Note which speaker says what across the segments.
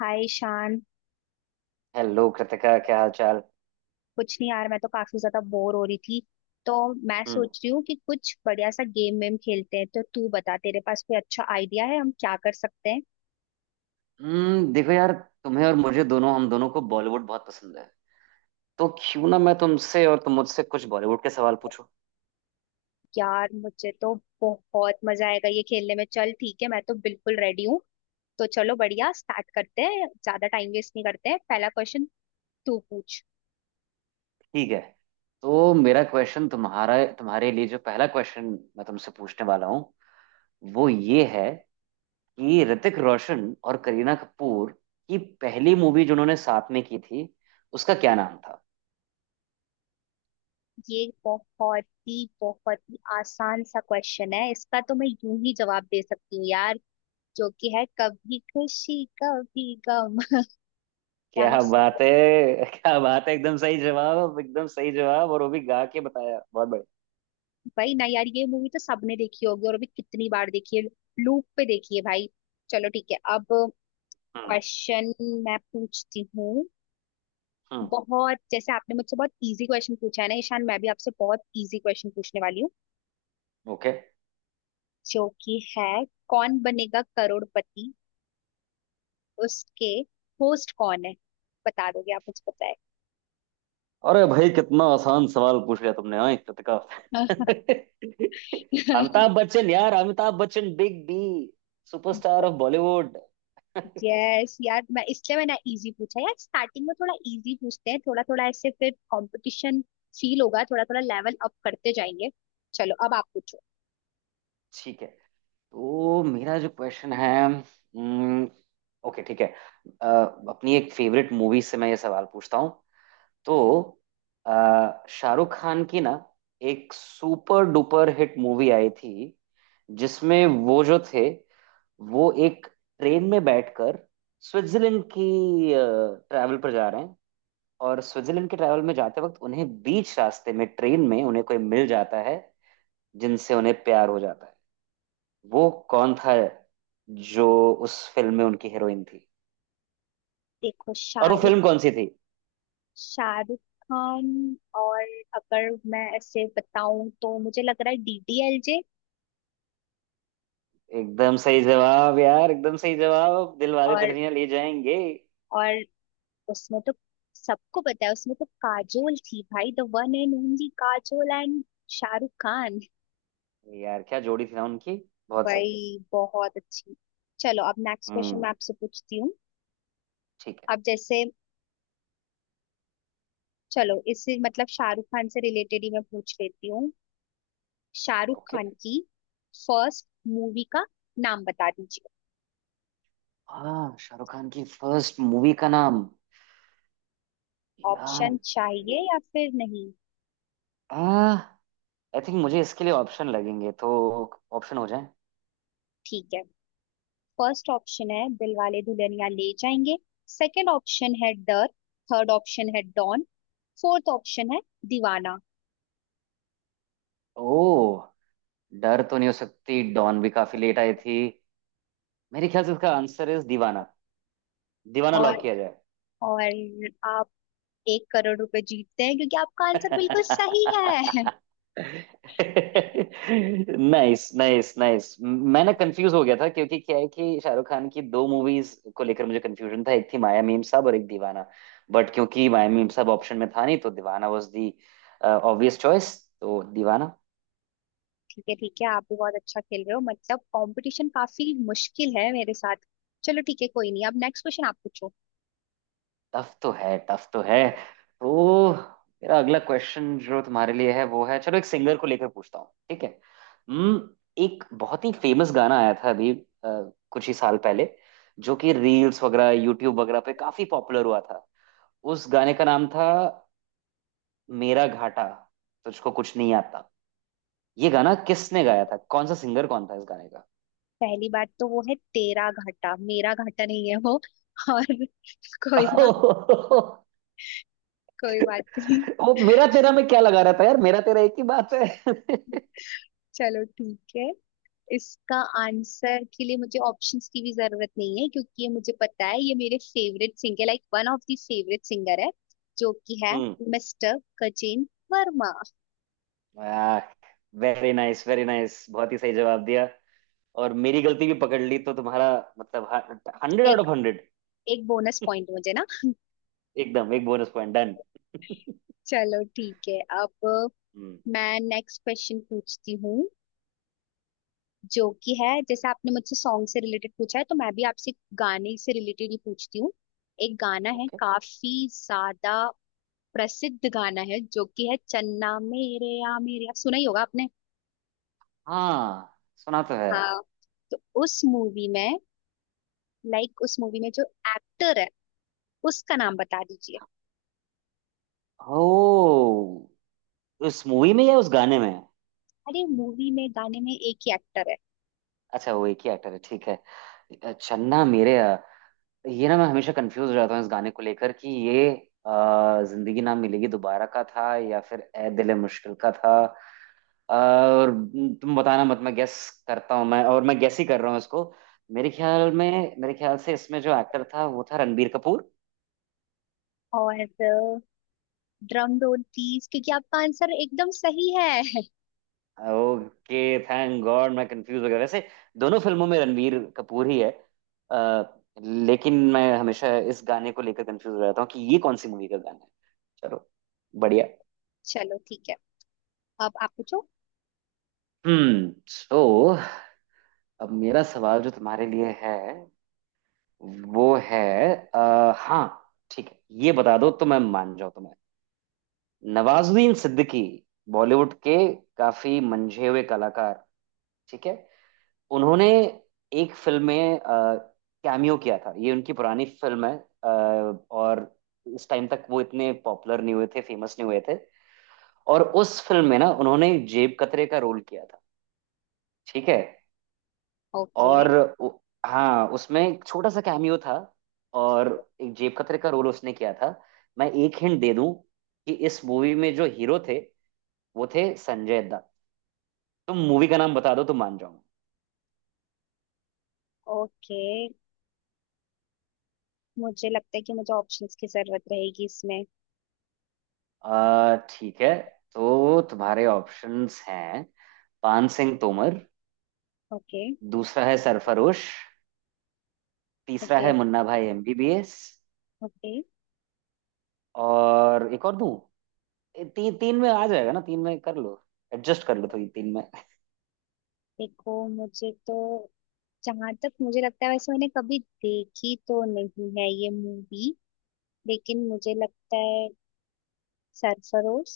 Speaker 1: हाय Shan.
Speaker 2: Hello Kritika, क्या हाल चाल।
Speaker 1: कुछ नहीं यार, मैं तो काफी ज्यादा बोर हो रही थी, तो मैं
Speaker 2: हम्म
Speaker 1: सोच रही हूँ कि कुछ बढ़िया सा गेम वेम खेलते हैं। तो तू बता, तेरे पास कोई अच्छा आइडिया है, हम क्या कर सकते हैं?
Speaker 2: देखो यार, तुम्हें और मुझे दोनों, हम दोनों को बॉलीवुड बहुत पसंद है। तो क्यों ना मैं तुमसे और तुम मुझसे कुछ बॉलीवुड के सवाल पूछो।
Speaker 1: यार, मुझे तो बहुत मजा आएगा ये खेलने में। चल ठीक है, मैं तो बिल्कुल रेडी हूँ। तो चलो बढ़िया स्टार्ट करते हैं, ज्यादा टाइम वेस्ट नहीं करते हैं। पहला क्वेश्चन तू पूछ।
Speaker 2: ठीक है, तो मेरा क्वेश्चन तुम्हारा तुम्हारे लिए जो पहला क्वेश्चन मैं तुमसे पूछने वाला हूँ वो ये है कि ऋतिक रोशन और करीना कपूर की पहली मूवी जो उन्होंने साथ में की थी, उसका क्या नाम था।
Speaker 1: ये बहुत ही आसान सा क्वेश्चन है, इसका तो मैं यूं ही जवाब दे सकती हूँ यार। जो कि है कभी खुशी कभी गम। क्या मैं
Speaker 2: क्या
Speaker 1: सही?
Speaker 2: बात है। क्या बात है, एकदम सही जवाब, एकदम सही जवाब, और वो भी गा के बताया, बहुत बढ़िया।
Speaker 1: भाई ना यार, ये मूवी तो सबने देखी होगी, और अभी कितनी बार देखी है। लूप पे देखी है भाई। चलो ठीक है, अब
Speaker 2: हम्म।
Speaker 1: क्वेश्चन मैं पूछती हूँ।
Speaker 2: हम्म।
Speaker 1: बहुत जैसे आपने मुझसे बहुत इजी क्वेश्चन पूछा है ना ईशान, मैं भी आपसे बहुत इजी क्वेश्चन पूछने वाली हूँ।
Speaker 2: ओके।
Speaker 1: जो कि है कौन बनेगा करोड़पति, उसके होस्ट कौन है? बता दोगे आप मुझे
Speaker 2: अरे भाई, कितना आसान सवाल पूछ लिया तुमने, हाँ, इज्जत का।
Speaker 1: बताए?
Speaker 2: अमिताभ बच्चन यार, Amitabh Bachchan, big B, superstar of Bollywood.
Speaker 1: Yes यार, मैं इसलिए मैंने इजी पूछा यार, स्टार्टिंग में थोड़ा इजी पूछते हैं, थोड़ा थोड़ा ऐसे, फिर कंपटीशन फील होगा, थोड़ा थोड़ा लेवल अप करते जाएंगे। चलो अब आप पूछो।
Speaker 2: ठीक है। तो मेरा जो क्वेश्चन है ओके, ठीक है। अ, अपनी एक फेवरेट मूवी से मैं ये सवाल पूछता हूँ। तो शाहरुख खान की ना एक सुपर डुपर हिट मूवी आई थी, जिसमें वो जो थे, वो एक ट्रेन में बैठकर स्विट्जरलैंड की ट्रैवल पर जा रहे हैं। और स्विट्जरलैंड के ट्रैवल में जाते वक्त उन्हें बीच रास्ते में ट्रेन में उन्हें कोई मिल जाता है, जिनसे उन्हें प्यार हो जाता है। वो कौन था जो उस फिल्म में उनकी हीरोइन थी,
Speaker 1: देखो
Speaker 2: और वो
Speaker 1: शाहरुख
Speaker 2: फिल्म कौन सी थी।
Speaker 1: शाहरुख खान। और अगर मैं ऐसे बताऊं तो मुझे लग रहा है डीडीएलजे।
Speaker 2: एकदम सही जवाब यार, एकदम सही जवाब, दिलवाले
Speaker 1: और
Speaker 2: दुल्हनिया ले जाएंगे।
Speaker 1: और उसमें तो सबको पता है, उसमें तो काजोल थी भाई, the one and only Kajol and Shahrukh Khan.
Speaker 2: यार, क्या जोड़ी थी ना उनकी, बहुत सही।
Speaker 1: भाई बहुत अच्छी। चलो अब नेक्स्ट क्वेश्चन
Speaker 2: हम्म।
Speaker 1: मैं आपसे पूछती हूँ।
Speaker 2: ठीक है।
Speaker 1: अब जैसे, चलो इससे मतलब शाहरुख खान से रिलेटेड ही मैं पूछ लेती हूँ। शाहरुख
Speaker 2: ओके।
Speaker 1: खान की फर्स्ट मूवी का नाम बता दीजिए।
Speaker 2: हाँ, शाहरुख खान की फर्स्ट मूवी का नाम, यार,
Speaker 1: ऑप्शन चाहिए या फिर नहीं?
Speaker 2: आ आई थिंक मुझे इसके लिए ऑप्शन लगेंगे, तो ऑप्शन हो जाए।
Speaker 1: ठीक है, फर्स्ट ऑप्शन है दिलवाले दुल्हनिया ले जाएंगे, सेकंड ऑप्शन है डर, थर्ड ऑप्शन है डॉन, फोर्थ ऑप्शन है दीवाना।
Speaker 2: ओ, डर तो नहीं हो सकती, डॉन भी काफी लेट आई थी, मेरे ख्याल से इसका आंसर इज दीवाना। दीवाना
Speaker 1: और
Speaker 2: लॉक किया जाए।
Speaker 1: और आप एक करोड़ रुपए जीतते हैं, क्योंकि आपका आंसर बिल्कुल सही है।
Speaker 2: नाइस नाइस नाइस, मैं ना कंफ्यूज हो गया था, क्योंकि क्या है कि शाहरुख खान की दो मूवीज को लेकर मुझे कंफ्यूजन था, एक थी माया मीम साहब और एक दीवाना। बट क्योंकि माया मीम साहब ऑप्शन में था नहीं, तो Deewana was the obvious choice. तो दीवाना।
Speaker 1: ठीक है ठीक है, आप भी बहुत अच्छा खेल रहे हो, मतलब कंपटीशन काफी मुश्किल है मेरे साथ। चलो ठीक है, कोई नहीं, अब नेक्स्ट क्वेश्चन आप पूछो।
Speaker 2: टफ तो है, टफ तो है। तो मेरा अगला क्वेश्चन जो तुम्हारे लिए है वो है, चलो एक सिंगर को लेकर पूछता हूँ, ठीक है। हम्म। एक बहुत ही फेमस गाना आया था अभी, कुछ ही साल पहले, जो कि रील्स वगैरह, यूट्यूब वगैरह पे काफी पॉपुलर हुआ था। उस गाने का नाम था मेरा घाटा, तुझको कुछ नहीं आता। ये गाना किसने गाया था, कौन सा सिंगर कौन था इस गाने का।
Speaker 1: पहली बात तो वो है तेरा घाटा, मेरा घाटा नहीं है वो। और कोई बात कोई बात नहीं।
Speaker 2: वो मेरा तेरा में क्या लगा रहा था यार, मेरा तेरा एक ही बात है।
Speaker 1: चलो ठीक है, इसका आंसर के लिए मुझे ऑप्शंस की भी जरूरत नहीं है, क्योंकि ये मुझे पता है। ये मेरे favourite singer, like one of the favourite singer है, जो कि है
Speaker 2: हम्म।
Speaker 1: मिस्टर गजेंद्र वर्मा।
Speaker 2: वाह। वेरी नाइस, वेरी नाइस, बहुत ही सही जवाब दिया, और मेरी गलती भी पकड़ ली, तो तुम्हारा मतलब हंड्रेड आउट
Speaker 1: एक
Speaker 2: ऑफ हंड्रेड।
Speaker 1: एक बोनस पॉइंट मुझे ना।
Speaker 2: एकदम, एक बोनस पॉइंट डन।
Speaker 1: चलो ठीक है, अब
Speaker 2: हम्म।
Speaker 1: मैं नेक्स्ट क्वेश्चन पूछती हूँ। जो कि है, जैसे आपने मुझसे सॉन्ग से रिलेटेड पूछा है, तो मैं भी आपसे गाने से रिलेटेड ही पूछती हूँ। एक गाना है,
Speaker 2: ओके।
Speaker 1: काफी ज्यादा प्रसिद्ध गाना है, जो कि है चन्ना मेरे या मेरे या, सुना ही होगा आपने।
Speaker 2: हाँ, सुना तो है।
Speaker 1: हाँ, तो उस मूवी में, लाइक उस मूवी में जो एक्टर है, उसका नाम बता दीजिए।
Speaker 2: ओ, उस मूवी में या उस गाने में।
Speaker 1: अरे मूवी में गाने में एक ही एक्टर है।
Speaker 2: अच्छा, वो एक ही एक्टर है, ठीक है। चन्ना मेरेया, ये ना मैं हमेशा कंफ्यूज रहता हूँ इस गाने को लेकर कि ये अ, जिंदगी ना मिलेगी दोबारा का था या फिर ए दिल मुश्किल का था। और तुम बताना मत, मैं गेस करता हूँ, मैं, और मैं गेस ही कर रहा हूँ इसको। मेरे ख्याल से इसमें जो एक्टर था वो था रणबीर कपूर।
Speaker 1: और ड्रम रोल प्लीज, क्योंकि आपका आंसर एकदम सही है।
Speaker 2: ओके, थैंक गॉड, मैं कंफ्यूज हो गया वैसे, दोनों फिल्मों में रणबीर कपूर ही है। लेकिन मैं हमेशा इस गाने को लेकर कंफ्यूज रहता हूँ कि ये कौन सी मूवी का गाना है। चलो, बढ़िया।
Speaker 1: चलो ठीक है, अब आप पूछो।
Speaker 2: सो, अब मेरा सवाल जो तुम्हारे लिए है वो है हाँ ठीक है, ये बता दो तो मैं मान जाऊँ तुम्हें। नवाजुद्दीन सिद्दीकी, बॉलीवुड के काफी मंझे हुए कलाकार, ठीक है। उन्होंने एक फिल्म में कैमियो किया था, ये उनकी पुरानी फिल्म है। अ, और इस टाइम तक वो इतने पॉपुलर नहीं हुए थे, फेमस नहीं हुए थे। और उस फिल्म में ना उन्होंने जेब कतरे का रोल किया था, ठीक है।
Speaker 1: ओके
Speaker 2: और उ- हाँ, उसमें एक छोटा सा कैमियो था, और एक जेब कतरे का रोल उसने किया था। मैं एक हिंट दे दूं कि इस मूवी में जो हीरो थे वो थे संजय दत्त। तुम मूवी का नाम बता दो तो मान जाऊंगा।
Speaker 1: ओके, मुझे लगता है कि मुझे ऑप्शंस की जरूरत रहेगी इसमें।
Speaker 2: आ ठीक है, तो तुम्हारे ऑप्शंस हैं, पान सिंह तोमर,
Speaker 1: ओके
Speaker 2: दूसरा है सरफरोश, तीसरा
Speaker 1: ओके
Speaker 2: है मुन्ना भाई एमबीबीएस,
Speaker 1: ओके,
Speaker 2: और एक और दूं। तीन में आ जाएगा ना, तीन में कर लो, एडजस्ट कर लो थोड़ी तीन में।
Speaker 1: देखो मुझे तो, जहां तक मुझे लगता है, वैसे मैंने कभी देखी तो नहीं है ये मूवी, लेकिन मुझे लगता है सरफरोश।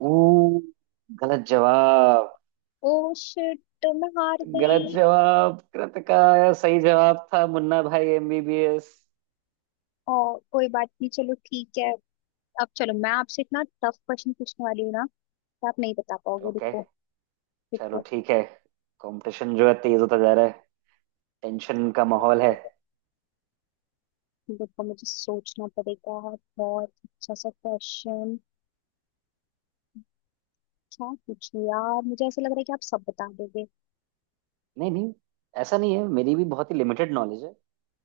Speaker 2: ऊ, गलत जवाब।
Speaker 1: ओ शिट, तो मैं हार गई।
Speaker 2: गलत जवाब कृत का, सही जवाब था मुन्ना भाई एमबीबीएस।
Speaker 1: और कोई बात नहीं, चलो ठीक है। अब चलो मैं आपसे इतना टफ क्वेश्चन पूछने वाली हूँ ना, कि आप नहीं बता पाओगे।
Speaker 2: ओके,
Speaker 1: रुको
Speaker 2: चलो
Speaker 1: रुको
Speaker 2: ठीक है। कंपटीशन जो है तेज होता जा रहा है, टेंशन का माहौल है।
Speaker 1: रुको, मुझे सोचना पड़ेगा। बहुत अच्छा सा क्वेश्चन क्या पूछूं यार, मुझे ऐसा लग रहा है कि आप सब बता दोगे।
Speaker 2: नहीं नहीं, ऐसा नहीं है, मेरी भी बहुत ही लिमिटेड नॉलेज है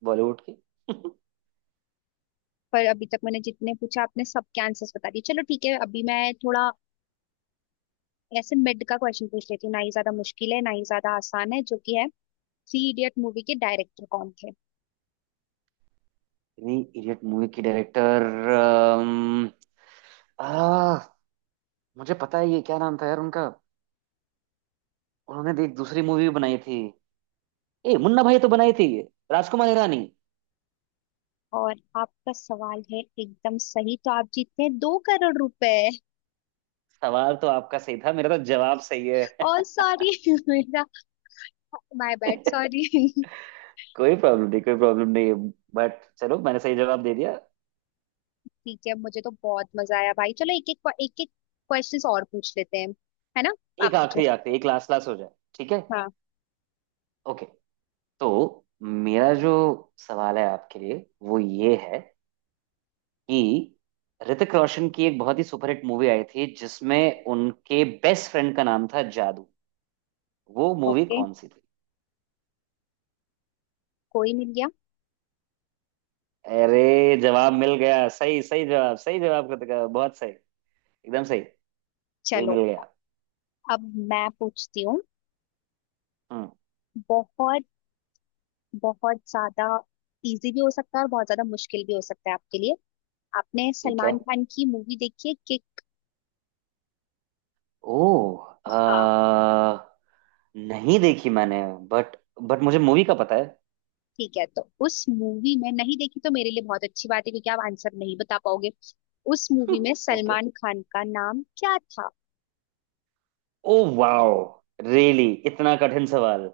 Speaker 2: बॉलीवुड की।
Speaker 1: पर अभी तक मैंने जितने पूछा, आपने सबके आंसर्स बता दिए। चलो ठीक है, अभी मैं थोड़ा ऐसे मिड का क्वेश्चन पूछ लेती हूँ, ना ही ज्यादा मुश्किल है, ना ही ज्यादा आसान है। जो कि है थ्री इडियट मूवी के डायरेक्टर कौन थे?
Speaker 2: थ्री इडियट मूवी की डायरेक्टर, आ, मुझे पता है, ये क्या नाम था यार उनका, उन्होंने भी एक दूसरी मूवी बनाई थी, ए मुन्ना भाई तो बनाई थी, राजकुमार हिरानी।
Speaker 1: और आपका सवाल है एकदम सही, तो आप जीतते हैं दो करोड़ रुपए।
Speaker 2: सवाल तो आपका सही था, मेरा तो जवाब सही है।
Speaker 1: और सॉरी मेरा, माय बैड सॉरी।
Speaker 2: कोई प्रॉब्लम नहीं, कोई प्रॉब्लम नहीं, बट चलो, मैंने सही जवाब दे दिया।
Speaker 1: ठीक है, मुझे तो बहुत मजा आया भाई। चलो एक एक एक एक क्वेश्चन और पूछ लेते हैं, है ना? आप
Speaker 2: एक
Speaker 1: पूछो।
Speaker 2: आखिरी, आखिरी, एक लास्ट लास्ट हो जाए, ठीक है।
Speaker 1: हाँ।
Speaker 2: ओके, तो मेरा जो सवाल है आपके लिए वो ये है कि ऋतिक रोशन की एक बहुत ही सुपरहिट मूवी आई थी जिसमें उनके बेस्ट फ्रेंड का नाम था जादू, वो मूवी
Speaker 1: ओके,
Speaker 2: कौन सी थी।
Speaker 1: कोई मिल गया।
Speaker 2: अरे, जवाब मिल गया, सही सही जवाब, सही जवाब कृतिका, बहुत सही, एकदम सही। कोई
Speaker 1: चलो
Speaker 2: मिल गया।
Speaker 1: अब मैं पूछती हूँ।
Speaker 2: हम्म।
Speaker 1: बहुत, बहुत ज्यादा इजी भी हो सकता है, और बहुत ज्यादा मुश्किल भी हो सकता है आपके लिए। आपने
Speaker 2: ठीक है।
Speaker 1: सलमान खान की मूवी देखी है किक?
Speaker 2: ओ,
Speaker 1: हाँ,
Speaker 2: नहीं देखी मैंने, बट बट मुझे मूवी का पता है।
Speaker 1: ठीक है, तो उस मूवी में, नहीं देखी तो मेरे लिए बहुत अच्छी बात है, क्योंकि आप आंसर नहीं बता पाओगे। उस मूवी में
Speaker 2: ओके।
Speaker 1: सलमान खान का नाम क्या था?
Speaker 2: ओ वाओ, रियली, इतना कठिन सवाल।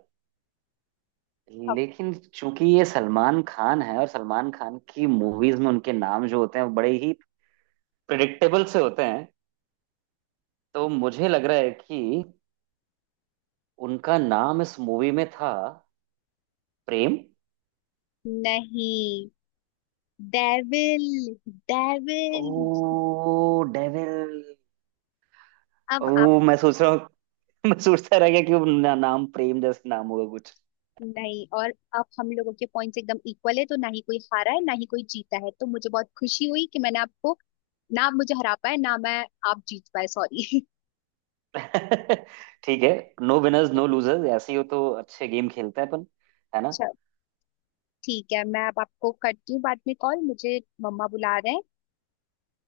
Speaker 1: अब
Speaker 2: लेकिन चूंकि ये सलमान खान है, और सलमान खान की मूवीज में उनके नाम जो होते हैं वो बड़े ही प्रिडिक्टेबल से होते हैं, तो मुझे लग रहा है कि उनका नाम इस मूवी में था प्रेम।
Speaker 1: नहीं, डेविल डेविल।
Speaker 2: Oh, devil.
Speaker 1: अब आप
Speaker 2: ओ, मैं सोच रहा हूँ। मैं सोचता रह गया कि वो ना, नाम प्रेम जैसे नाम होगा।
Speaker 1: नहीं, और अब हम लोगों के पॉइंट्स एकदम इक्वल है, तो ना ही कोई हारा है, ना ही कोई जीता है। तो मुझे बहुत खुशी हुई कि मैंने आपको, ना आप मुझे हरा पाए, ना मैं, आप जीत पाए सॉरी।
Speaker 2: ठीक है। नो विनर्स नो लूजर्स, ऐसे ही हो तो अच्छे गेम खेलते हैं अपन, है ना।
Speaker 1: ठीक है, मैं अब आपको करती हूँ बाद में कॉल, मुझे मम्मा बुला रहे हैं।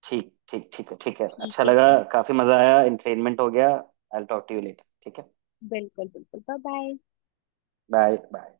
Speaker 2: ठीक, ठीक, ठीक है, ठीक है,
Speaker 1: ठीक
Speaker 2: अच्छा
Speaker 1: है,
Speaker 2: लगा।
Speaker 1: ठीक।
Speaker 2: काफी मजा आया, एंटरटेनमेंट हो गया, I will talk to you later, ठीक है।
Speaker 1: बिल्कुल बिल्कुल, बाय बाय।
Speaker 2: Bye bye.